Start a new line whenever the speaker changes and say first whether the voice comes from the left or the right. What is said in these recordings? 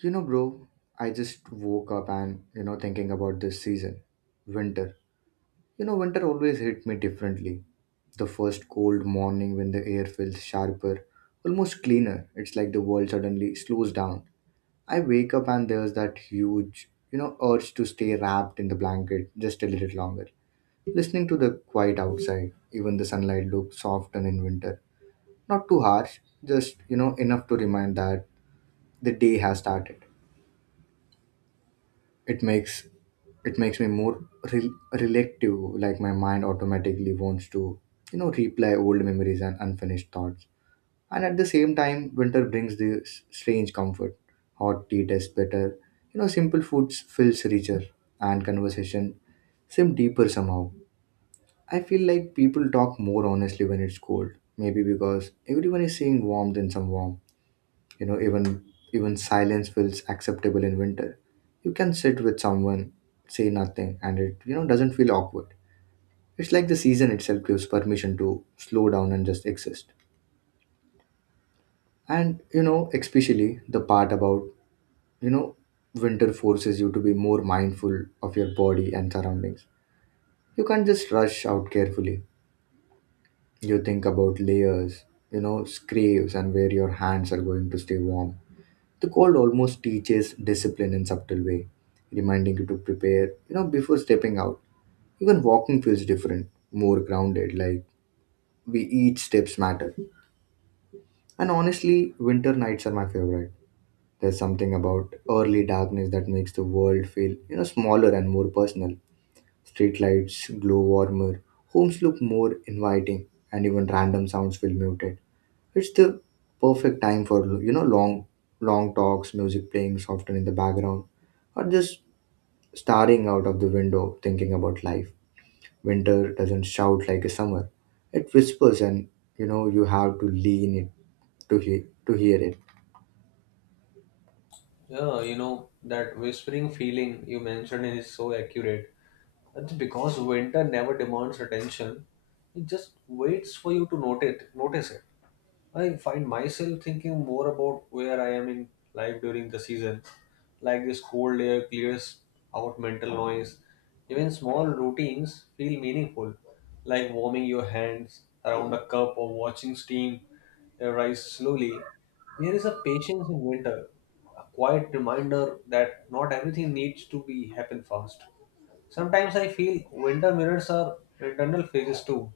right: Bro, I just woke up and, thinking about this season, winter. Winter always hit me differently. The first cold morning when the air feels sharper, almost cleaner, it's like the world suddenly slows down. I wake up and there's that huge, urge to stay wrapped in the blanket just a little longer. Listening to the quiet outside, even the sunlight looks softer in winter. Not too harsh, just, enough to remind that the day has started. it makes it makes me more rel- relative. Like my mind automatically wants to replay old memories and unfinished thoughts. And at the same time, winter brings this strange comfort. Hot tea tastes better, simple foods feels richer, and conversation seem deeper somehow. I feel like people talk more honestly when it's cold, maybe because everyone is seeing warmth in some warmth. you know even even silence feels acceptable in winter. You can sit with someone, say nothing, and it doesn't feel awkward. It's like the season itself gives permission to slow down and just exist. And especially the part about, you know winter forces you to be more mindful of your body and surroundings. You can't just rush out carefully. You think about layers, scraves, and where your hands are going to stay warm. The cold almost teaches discipline in subtle way, reminding you to prepare, before stepping out. Even walking feels different, more grounded, like we each steps matter. And honestly, winter nights are my favorite. There's something about early darkness that makes the world feel, smaller and more personal. Street lights glow warmer, homes look more inviting, and even random sounds feel muted. It's the perfect time for, long talks, music playing softly in the background, or just staring out of the window thinking about life. Winter doesn't shout like a summer. It whispers, and you have to lean it to hear it.
left: Yeah, you know, that whispering feeling you mentioned is so accurate. That's because winter never demands attention. It just waits for you to notice it. I find myself thinking more about where I am in life during the season. Like this cold air clears out mental noise. Even small routines feel meaningful, like warming your hands around a cup or watching steam rise slowly. There is a patience in winter, a quiet reminder that not everything needs to be happen fast. Sometimes I feel winter mirrors are internal phases too,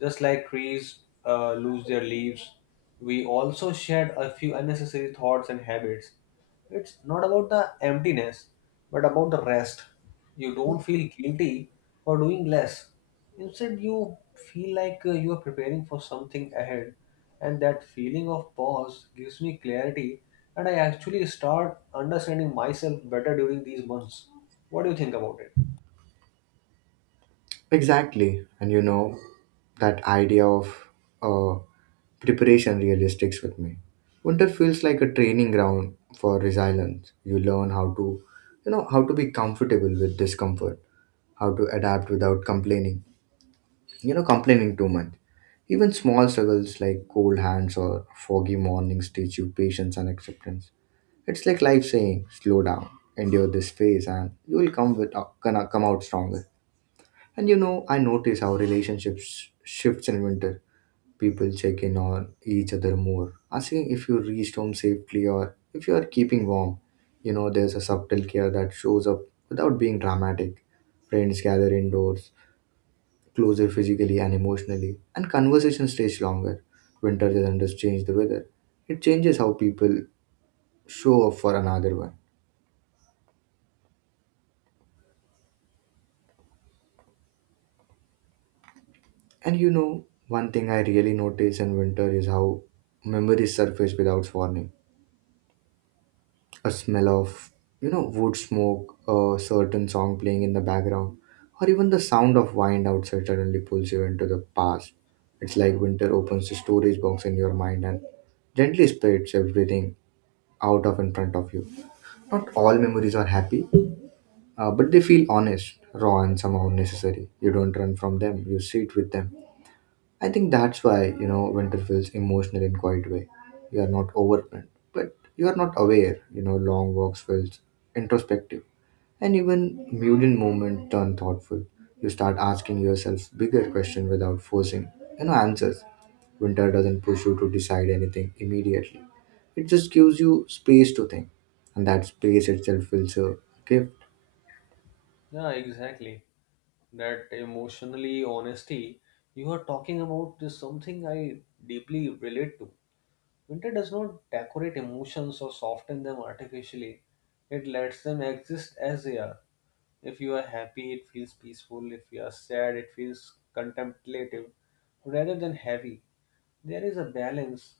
left: just like trees lose their leaves, we also shed a few unnecessary thoughts and habits. It's not about the emptiness, but about the rest. You don't feel guilty for doing less. Instead, you feel like you are preparing for something ahead, and that feeling of pause gives me clarity, and I actually start understanding myself better during these months. What do you think about it?
right: Exactly. And that idea of uh, preparation really sticks with me. Winter feels like a training ground for resilience. You learn how to be comfortable with discomfort, how to adapt without complaining too much. Even small struggles like cold hands or foggy mornings teach you patience and acceptance. It's like life saying, slow down, endure this phase, and you will come with gonna come out stronger. And I notice how relationships shifts in winter. People check in on each other more, asking if you reached home safely or if you are keeping warm. There's a subtle care that shows up without being dramatic. Friends gather indoors, closer physically and emotionally, and conversation stays longer. Winter doesn't just change the weather, it changes how people show up for another one. And one thing I really notice in winter is how memories surface without warning. A smell of, wood smoke, a certain song playing in the background, or even the sound of wind outside suddenly pulls you into the past. It's like winter opens the storage box in your mind and gently spreads everything out of in front of you. Not all memories are happy, but they feel honest, raw, and somehow necessary. You don't run from them, you sit with them. I think that's why, winter feels emotional in quiet way. You are not overwhelmed, but you are not aware. Long walks feels introspective, and even muted moments turn thoughtful. You start asking yourself bigger questions without forcing, answers. Winter doesn't push you to decide anything immediately. It just gives you space to think, and that space itself feels a gift.
left: Yeah, exactly. That emotionally honesty you are talking about is something I deeply relate to. Winter does not decorate emotions or soften them artificially. It lets them exist as they are. If you are happy, it feels peaceful. If you are sad, it feels contemplative rather than heavy. There is a balance,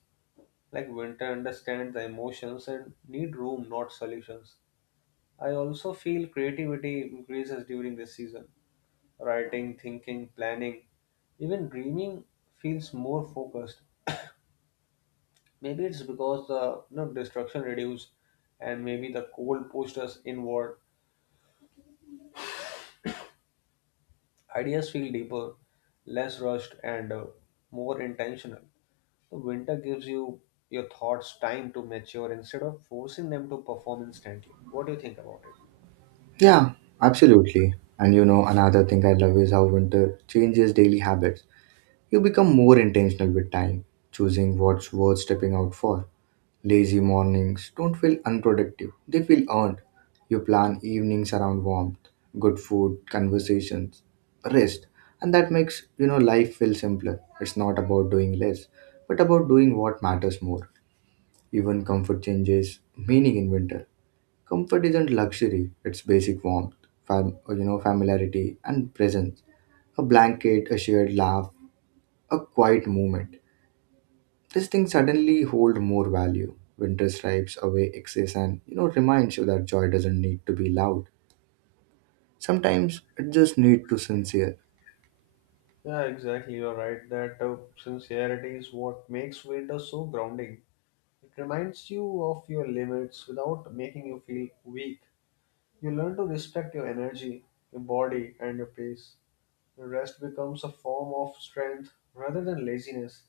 left: like winter understands the emotions and need room, not solutions. I also feel creativity increases during this season. Writing, thinking, planning, even dreaming feels more focused. Maybe it's because the destruction reduces, and maybe the cold pushed us inward. Ideas feel deeper, less rushed, and more intentional. The winter gives you your thoughts time to mature instead of forcing them to perform instantly. What do you think about it?
right: Yeah, absolutely. And another thing I love is how winter changes daily habits. You become more intentional with time, choosing what's worth stepping out for. Lazy mornings don't feel unproductive, they feel earned. You plan evenings around warmth, good food, conversations, rest, and that makes life feel simpler. It's not about doing less, but about doing what matters more. Even comfort changes meaning in winter. Comfort isn't luxury, it's basic warmth, familiarity and presence. A blanket, a shared laugh, a quiet moment. These things suddenly hold more value. Winter stripes away excess and reminds you that joy doesn't need to be loud. Sometimes it just need to sincere.
left: Yeah, exactly. You're right that sincerity is what makes winter so grounding. It reminds you of your limits without making you feel weak. You learn to respect your energy, your body, and your pace. Your rest becomes a form of strength rather than laziness.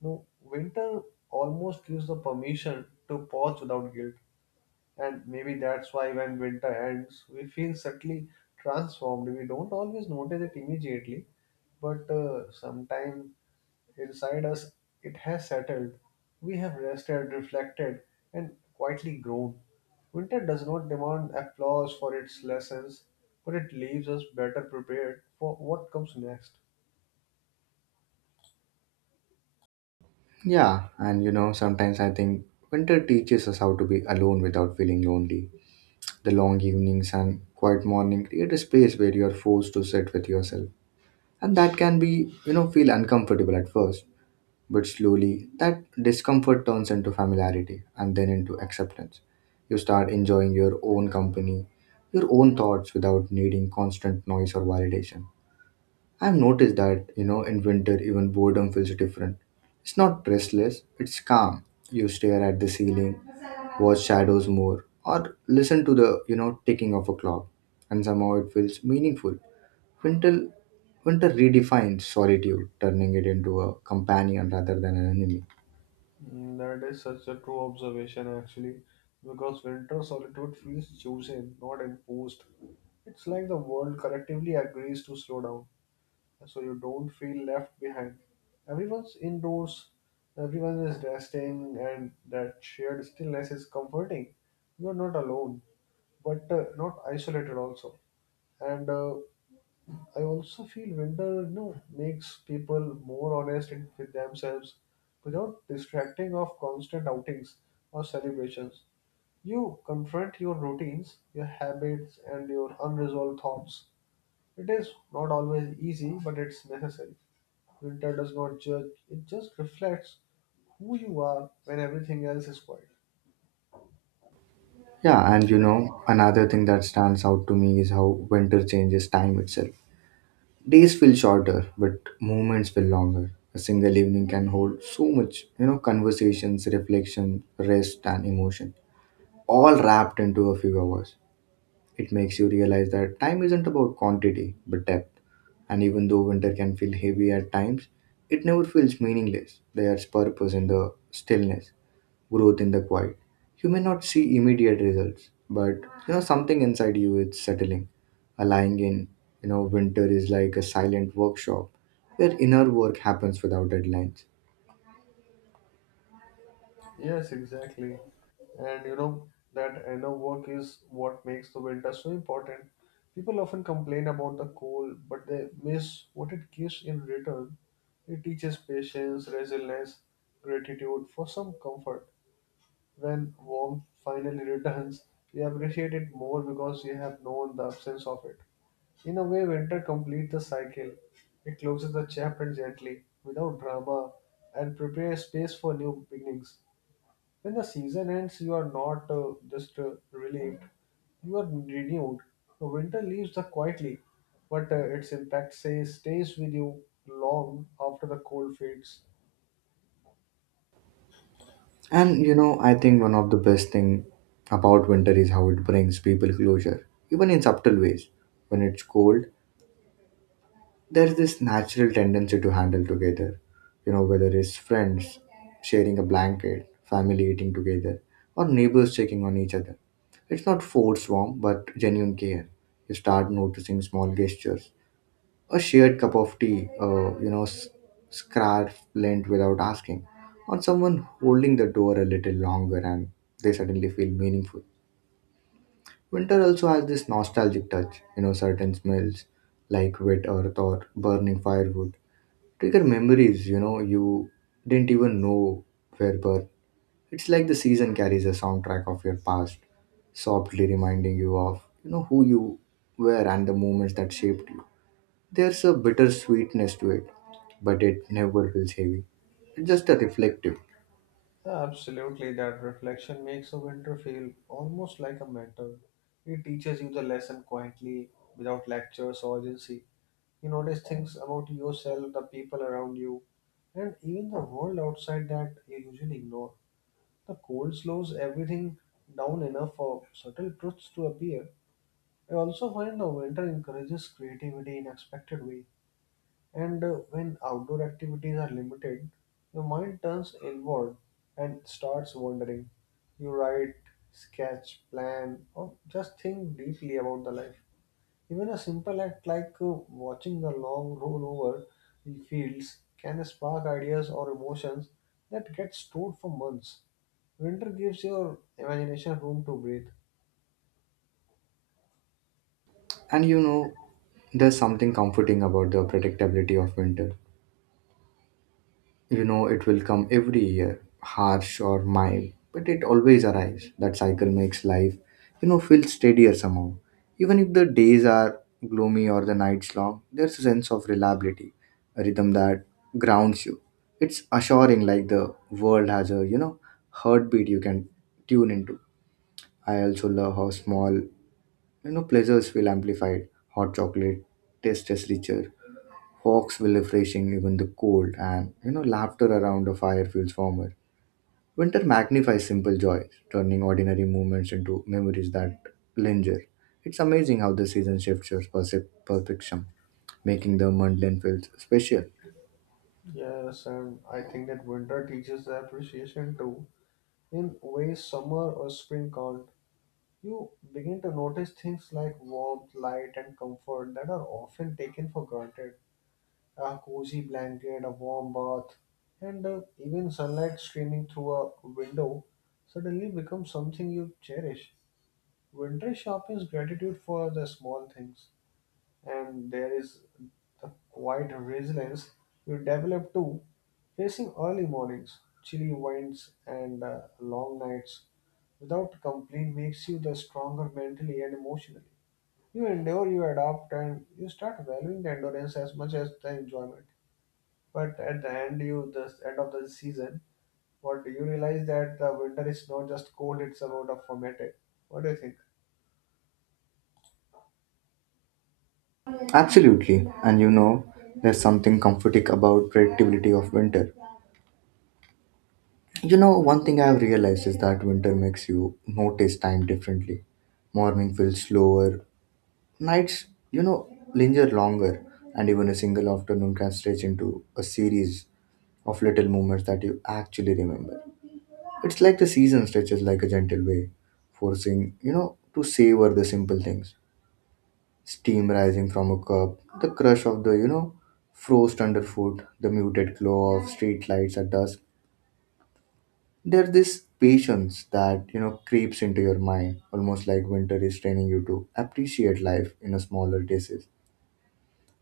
left: No, winter almost gives the permission to pause without guilt. And maybe that's why, when winter ends, we feel subtly transformed. We don't always notice it immediately, but sometime inside us, it has settled. We have rested, reflected, and quietly grown. Winter does not demand applause for its lessons, but it leaves us better prepared for what comes next.
right: Yeah, and sometimes I think winter teaches us how to be alone without feeling lonely. The long evenings and quiet morning create a space where you are forced to sit with yourself, and that can be feel uncomfortable at first. But slowly, that discomfort turns into familiarity and then into acceptance. You start enjoying your own company, your own thoughts without needing constant noise or validation. I've noticed that, in winter even boredom feels different. It's not restless, it's calm. You stare at the ceiling, watch shadows more, or listen to the, ticking of a clock. And somehow it feels meaningful. Winter winter redefines solitude, turning it into a companion rather than an enemy.
left: Mm, that is such a true observation, actually, because winter solitude feels chosen, not imposed. It's like the world collectively agrees to slow down, so you don't feel left behind. Everyone's indoors, everyone is resting, and that shared stillness is comforting. You are not alone, but not isolated also. And I also feel winter, you know, makes people more honest in- with themselves, without distracting of constant outings or celebrations. You confront your routines, your habits, and your unresolved thoughts. It is not always easy, but it's necessary. Winter does not judge, it just reflects who you are when everything else is quiet.
right: Yeah, and another thing that stands out to me is how winter changes time itself. Days feel shorter, but moments feel longer. A single evening can hold so much, conversations, reflection, rest, and emotion, all wrapped into a few hours. It makes you realize that time isn't about quantity, but depth. And even though winter can feel heavy at times, it never feels meaningless. There's purpose in the stillness, growth in the quiet. You may not see immediate results, but something inside you is settling. A lying in, winter is like a silent workshop where inner work happens without deadlines.
left: Yes, exactly. And you know, that inner work is what makes the winter so important. People often complain about the cold, but they miss what it gives in return. It teaches patience, resilience, gratitude for some comfort. When warmth finally returns, we appreciate it more because we have known the absence of it. In a way, winter completes the cycle. It closes the chapter gently, without drama, and prepares space for new beginnings. When the season ends, you are not just relieved, you are renewed. The winter leaves the quietly, but its impact says stays with you long after the cold fades.
right: And I think one of the best thing about winter is how it brings people closure, even in subtle ways. When it's cold, there's this natural tendency to handle together, whether it's friends sharing a blanket, family eating together, or neighbors checking on each other. It's not forced warmth, but genuine care. You start noticing small gestures, a shared cup of tea, scarf lent without asking, or someone holding the door a little longer, and they suddenly feel meaningful. Winter also has this nostalgic touch, certain smells like wet earth or burning firewood trigger memories you didn't even know were birth. It's like the season carries a soundtrack of your past, softly reminding you of who you were and the moments that shaped you. There's a bitter sweetness to it, but it never feels heavy. It's just a reflective.
left: Absolutely, that reflection makes a winter feel almost like a mentor. It teaches you the lesson quietly, without lectures or urgency. You notice things about yourself, the people around you, and even the world outside that you usually ignore. The cold slows everything down enough for subtle truths to appear. I also find the winter encourages creativity in unexpected ways. And when outdoor activities are limited, your mind turns inward and starts wondering. You write, sketch, plan, or just think deeply about the life. Even a simple act like watching the long roll over the fields can spark ideas or emotions that get stored for months. Winter gives your imagination room to breathe.
right: And there's something comforting about the predictability of winter. It will come every year, harsh or mild, but it always arrives. That cycle makes life feel steadier somehow. Even if the days are gloomy or the nights long, there's a sense of reliability, a rhythm that grounds you. It's assuring, like the world has a heartbeat you can tune into. I also love how small pleasures feel amplified. Hot chocolate tastes richer, Hawks will refreshing even the cold, and laughter around a fire feels warmer. Winter magnifies simple joys, turning ordinary moments into memories that linger. It's amazing how the season shifts your perception, making the mundane feel special.
left: Yes, and I think that winter teaches the appreciation too, in ways summer or spring can't. You begin to notice things like warmth, light, and comfort that are often taken for granted. A cozy blanket, a warm bath, and even sunlight streaming through a window suddenly becomes something you cherish. Winter sharpens gratitude for the small things, and there is the quiet resilience you develop too, facing early mornings, chilly winds, and long nights without complaint makes you the stronger mentally and emotionally. You endure, you adapt, and you start valuing the endurance as much as the enjoyment. But at the end, you the end of the season, what do you realize that the winter is not just cold; it's about a formative. What do you think?
right: Absolutely, and there's something comforting about predictability of winter. One thing I've realized is that winter makes you notice time differently. Morning feels slower. Nights, you know, linger longer, and even a single afternoon can stretch into a series of little moments that you actually remember. It's like the season stretches like a gentle way, forcing, to savor the simple things. Steam rising from a cup, the crush of the, frost underfoot, the muted glow of street lights at dusk. There's this patience that, creeps into your mind, almost like winter is training you to appreciate life in a smaller doses.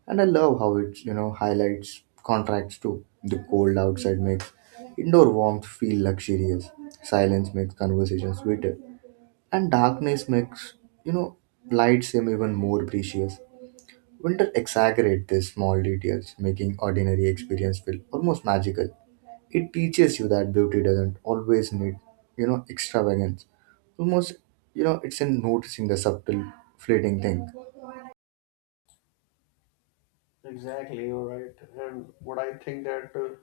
right: And I love how it, highlights contracts too. The cold outside makes indoor warmth feel luxurious. Silence makes conversation sweeter. And darkness makes, you know, light seem even more precious. Winter exaggerates these small details, making ordinary experience feel almost magical. It teaches you that beauty doesn't always need, extravagance. Almost, it's in noticing the subtle, fleeting thing.
left: Exactly, you're right. And what I think that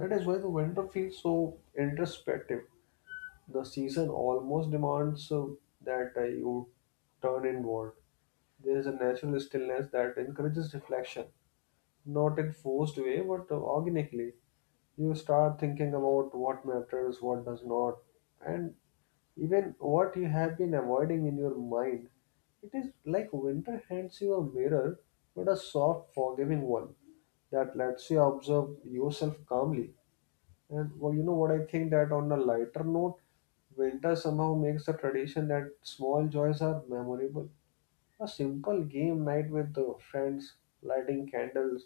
left: that is why the winter feels so introspective. The season almost demands that you turn inward. There is a natural stillness that encourages reflection, not in forced way, but organically. You start thinking about what matters, what does not, and even what you have been avoiding in your mind. It is like winter hands you a mirror, but a soft, forgiving one that lets you observe yourself calmly. And well, you know what I think that on a lighter note, winter somehow makes the tradition that small joys are memorable. A simple game night with the friends, lighting candles,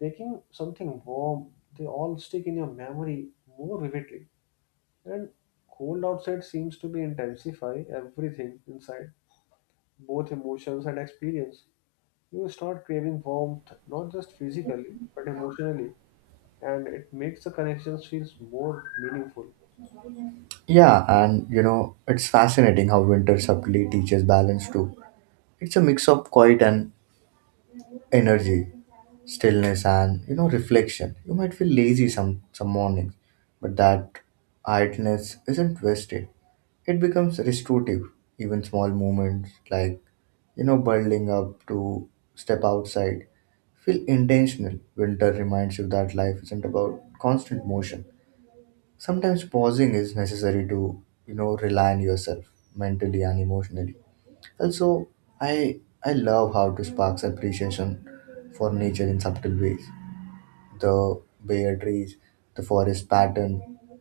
left: baking something warm, they all stick in your memory more vividly. And cold outside seems to be intensify everything inside, both emotions and experience. You start craving warmth, not just physically, but emotionally, and it makes the connections feels more meaningful.
right: Yeah, and it's fascinating how winter subtly teaches balance too. It's a mix of quiet and energy, stillness and reflection. You might feel lazy some mornings, but that idleness isn't wasted. It becomes restorative. Even small moments like, bundling up to step outside feel intentional. Winter reminds you that life isn't about constant motion. Sometimes pausing is necessary to, rely on yourself mentally and emotionally. Also, I I love how to sparks appreciation for nature in subtle ways. The bare trees, the forest pattern,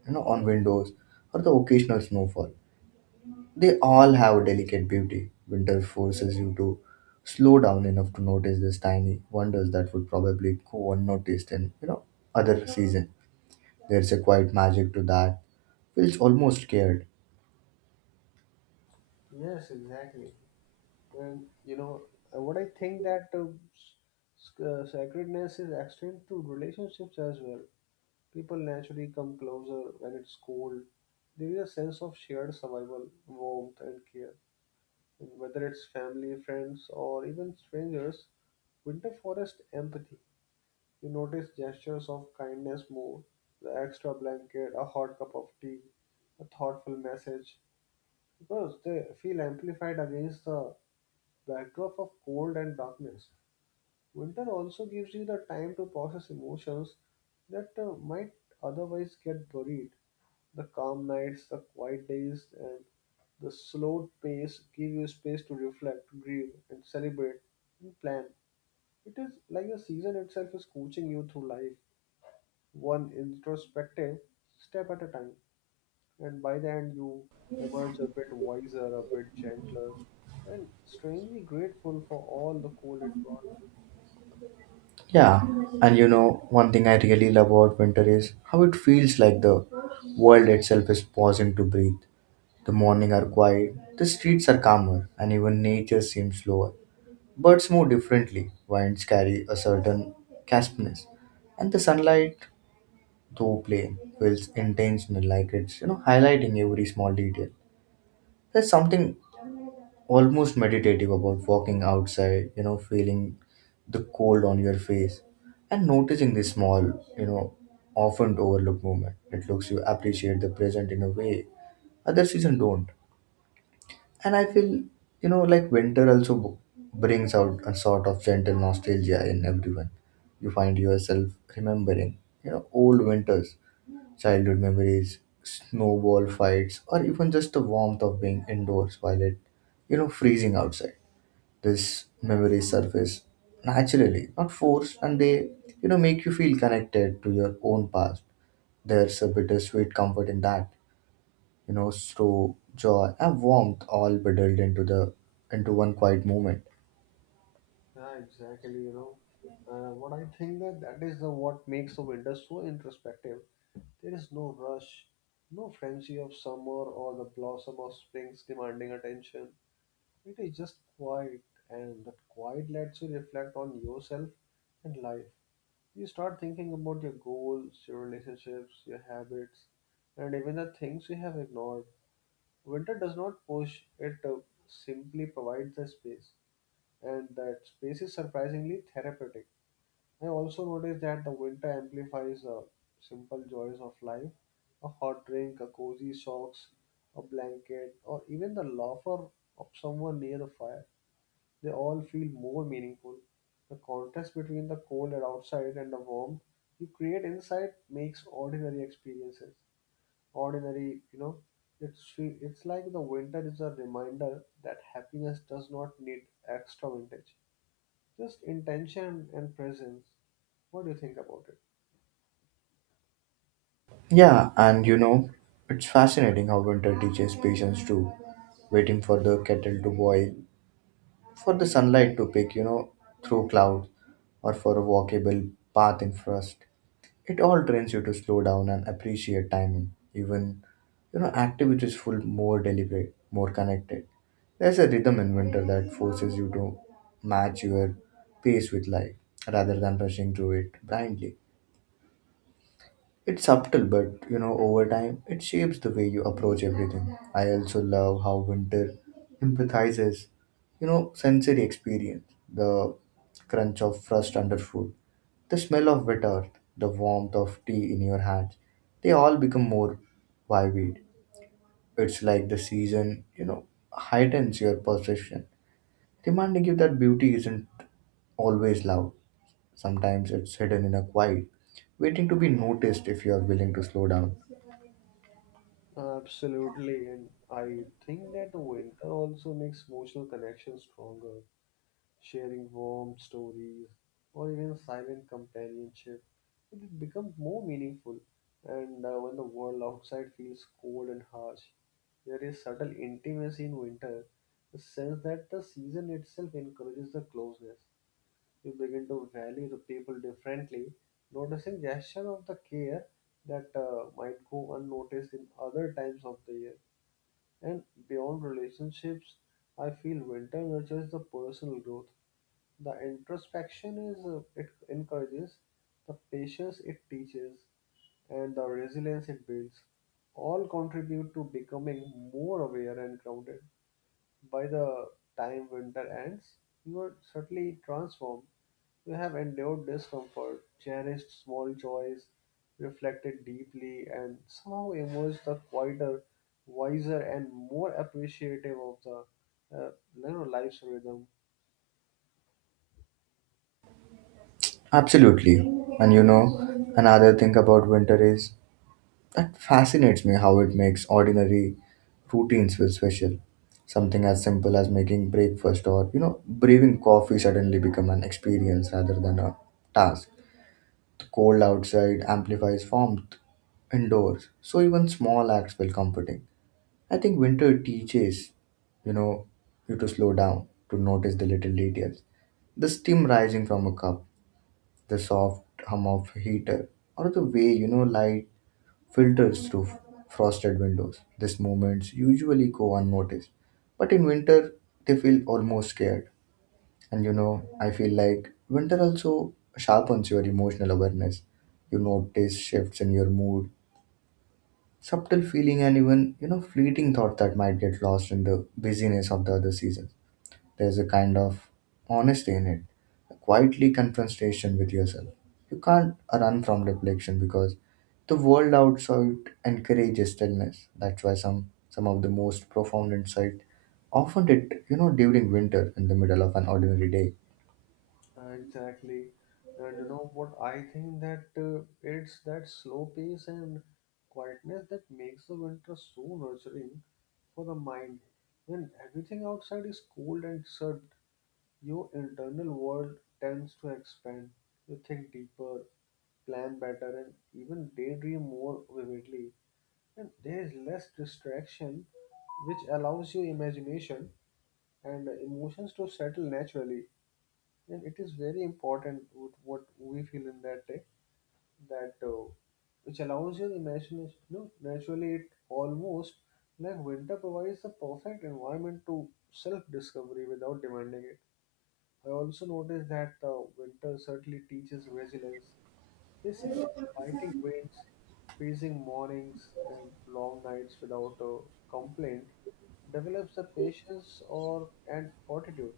right: on windows, or the occasional snowfall. They all have a delicate beauty. Winter forces you to slow down enough to notice these tiny wonders that would probably go unnoticed in other season. There's a quiet magic to that. Feels almost scared.
left: Yes, exactly. And you know what I think that sacredness is extended to relationships as well. People naturally come closer when it's cold. There is a sense of shared survival, warmth, and care. Whether it's family, friends, or even strangers, winter forest empathy. You notice gestures of kindness more, the extra blanket, a hot cup of tea, a thoughtful message, because they feel amplified against the backdrop of cold and darkness. Winter also gives you the time to process emotions that might otherwise get buried. The calm nights, the quiet days, and the slow pace give you space to reflect, grieve, and celebrate and plan. It is like the season itself is coaching you through life, one introspective step at a time. And by the end, you emerge a bit wiser, a bit gentler, and strangely grateful for all the cold it brought.
right: Yeah, and one thing I really love about winter is how it feels like the world itself is pausing to breathe. The morning are quiet, the streets are calmer, and even nature seems slower. Birds move differently, winds carry a certain crispness, and the sunlight, though plain, feels intentional, like it's highlighting every small detail. There's something almost meditative about walking outside, feeling the cold on your face and noticing the small, you know, often overlooked moment. It looks you appreciate the present in a way other season don't. And I feel, like winter also brings out a sort of gentle nostalgia in everyone. You find yourself remembering, old winters, childhood memories, snowball fights, or even just the warmth of being indoors while it freezing outside this memories surface naturally, not forced, and they make you feel connected to your own past. There's a bittersweet comfort in that, slow joy and warmth all bundled into the into one quiet moment.
left: Yeah, exactly. You know, what I think that that is the what makes the winter so introspective. There is no rush, no frenzy of summer or the blossom of springs demanding attention. It is just quiet, and that quiet lets you reflect on yourself and life. You start thinking about your goals, your relationships, your habits, and even the things you have ignored. Winter does not push; it simply provides the space, and that space is surprisingly therapeutic. I also noticed that the winter amplifies the simple joys of life: a hot drink, a cozy socks, a blanket, or even the laughter of someone near the fire. They all feel more meaningful. The contrast between the cold and outside and the warmth you create inside makes ordinary experiences. Ordinary, you know, it's like the winter is a reminder that happiness does not need extra vintage. Just intention and presence. What do you think about it?
right: Yeah, and it's fascinating how winter teaches patience too. Waiting for the kettle to boil, for the sunlight to peek through clouds, or for a walkable path in frost. It all trains you to slow down and appreciate timing. Even activities feel more deliberate, more connected. There's a rhythm in winter that forces you to match your pace with life rather than rushing through it blindly. It's subtle, but over time, it shapes the way you approach everything. I also love how winter empathizes, sensory experience, the crunch of frost underfoot, the smell of wet earth, the warmth of tea in your hands, they all become more vivid. It's like the season, heightens your perception, reminding you that beauty isn't always loud. Sometimes it's hidden in a quiet, waiting to be noticed if you are willing to slow down.
left: Absolutely, and I think that the winter also makes emotional connections stronger. Sharing warm stories or even silent companionship, it becomes more meaningful. And when the world outside feels cold and harsh, there is subtle intimacy in winter, the sense that the season itself encourages the closeness. You begin to value the people differently, noticing gesture of the care that might go unnoticed in other times of the year. And beyond relationships, I feel winter nurtures the personal growth. The introspection is it encourages, the patience it teaches, and the resilience it builds all contribute to becoming more aware and grounded. By the time winter ends, you are certainly transformed. You have endured discomfort, cherished small joys, reflected deeply, and somehow emerged the quieter, wiser, and more appreciative of the life's rhythm.
right: Absolutely. And another thing about winter is that fascinates me how it makes ordinary routines feel special. Something as simple as making breakfast or brewing coffee suddenly become an experience rather than a task. The cold outside amplifies warmth indoors, so even small acts feel comforting. I think winter teaches, you know, you to slow down, to notice the little details. The steam rising from a cup, the soft hum of heater, or the way light filters through frosted windows. These movements usually go unnoticed, but in winter they feel almost scared. And I feel like winter also sharpens your emotional awareness. You notice shifts in your mood, subtle feeling, and even fleeting thought that might get lost in the busyness of the other seasons. There's a kind of honesty in it, a quietly confrontation with yourself. You can't run from reflection because the world outside encourages stillness. That's why some of the most profound insight often it during winter in the middle of an ordinary day.
left: Exactly. And you know what? I think that it's that slow pace and quietness that makes the winter so nurturing for the mind. When everything outside is cold and shut, your internal world tends to expand. You think deeper, plan better, and even daydream more vividly. And there is less distraction, which allows your imagination and emotions to settle naturally, and it is very important what we feel in that day that which allows your imagination. No, naturally it almost like winter provides the perfect environment to self-discovery without demanding it. I also noticed that the winter certainly teaches resilience. Facing biting winds, freezing mornings, and long nights without a complaint develops the patience or and fortitude.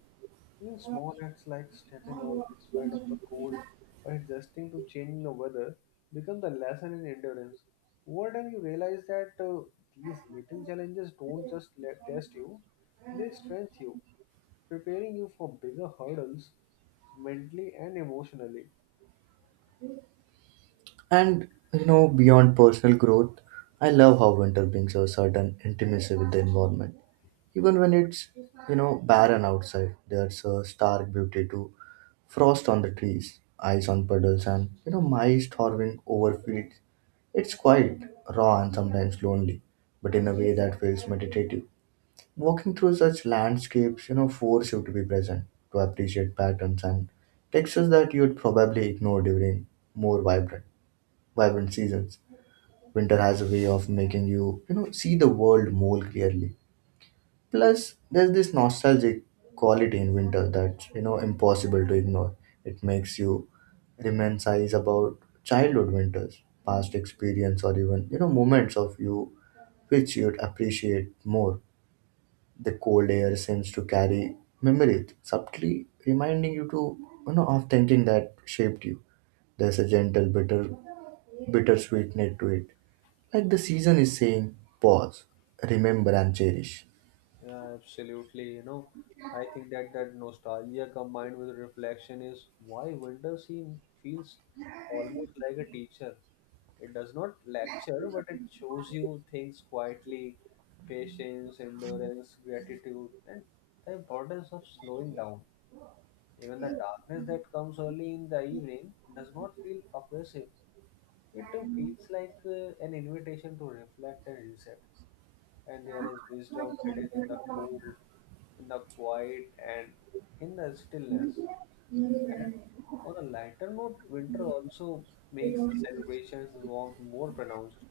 left: Even small acts like stepping out despite of the cold or adjusting to changing the weather become the lesson in endurance. Over time, you realize that these little challenges don't just let, test you; they strengthen you, preparing you for bigger hurdles mentally and emotionally.
right: And beyond personal growth, I love how winter brings a certain intimacy with the environment. Even when it's barren outside, there's a stark beauty to frost on the trees, ice on puddles, and mice towering over fields. It's quite raw and sometimes lonely, but in a way that feels meditative. Walking through such landscapes, force you to be present, to appreciate patterns and textures that you'd probably ignore during more vibrant, vibrant seasons. Winter has a way of making you, see the world more clearly. Plus, there's this nostalgic quality in winter that's impossible to ignore. It makes you reminisce about childhood winters, past experience, or even moments of you which you'd appreciate more. The cold air seems to carry memories, subtly reminding you to of thinking that shaped you. There's a bittersweet note to it, like the season is saying, pause, remember, and cherish.
left: Yeah, absolutely. You know, I think that that nostalgia combined with reflection is why winter seem feels almost like a teacher. It does not lecture, but it shows you things quietly, patience, endurance, gratitude, and the importance of slowing down. Even the darkness that comes early in the evening does not feel oppressive. It feels like an invitation to reflect and reset. And there is wisdom hidden in the cold, in the quiet, and in the stillness. And on a lighter note, winter also makes the celebrations warmth more pronounced.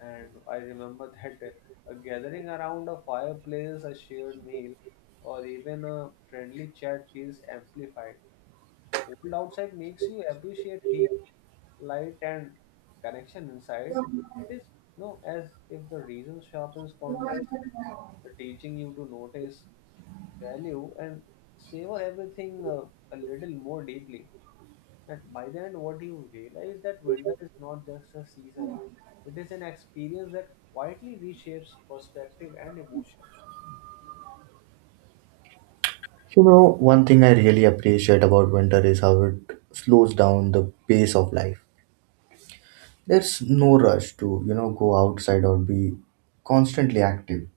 left: And I remember that a gathering around a fireplace, a shared meal, or even a friendly chat feels amplified. Cold outside makes you appreciate heat, light, and connection inside. It is no as if the reason sharpens contrast, the teaching you to notice, value, and savor everything a little more deeply. And by the end, what you realize that winter is not just a season; it is an experience that quietly reshapes perspective and emotion.
right: You know, one thing I really appreciate about winter is how it slows down the pace of life. There's no rush to go outside or be constantly active.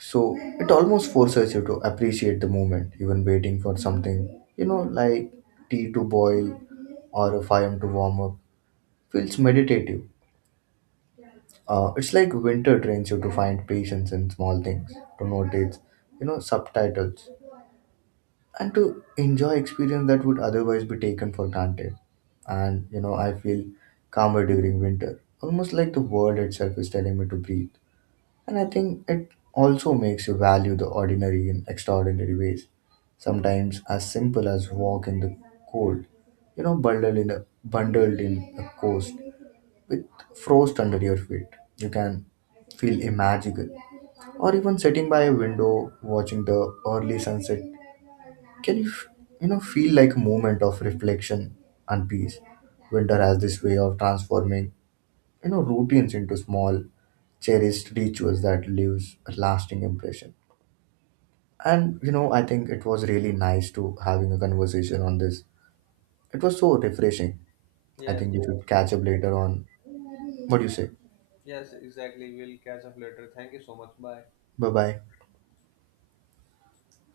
right: So it almost forces you to appreciate the moment, even waiting for something, like tea to boil or a fire to warm up. Feels meditative. It's like winter trains you to find patience in small things, to notice subtitles and to enjoy experience that would otherwise be taken for granted. And I feel calmer during winter, almost like the world itself is telling me to breathe. And I think it also makes you value the ordinary in extraordinary ways. Sometimes as simple as walk in the cold, bundled in a coast with frost under your feet. You can feel magical. Or even sitting by a window watching the early sunset can you feel like a moment of reflection and peace? Winter has this way of transforming, routines into small, cherished rituals that leaves a lasting impression. And I think it was really nice to having a conversation on this. It was so refreshing. I
left: Yes,
right: think we should catch up later on. What do you say?
left: yes, exactly. We'll catch up later. Thank you so much. Bye.
right: Bye bye.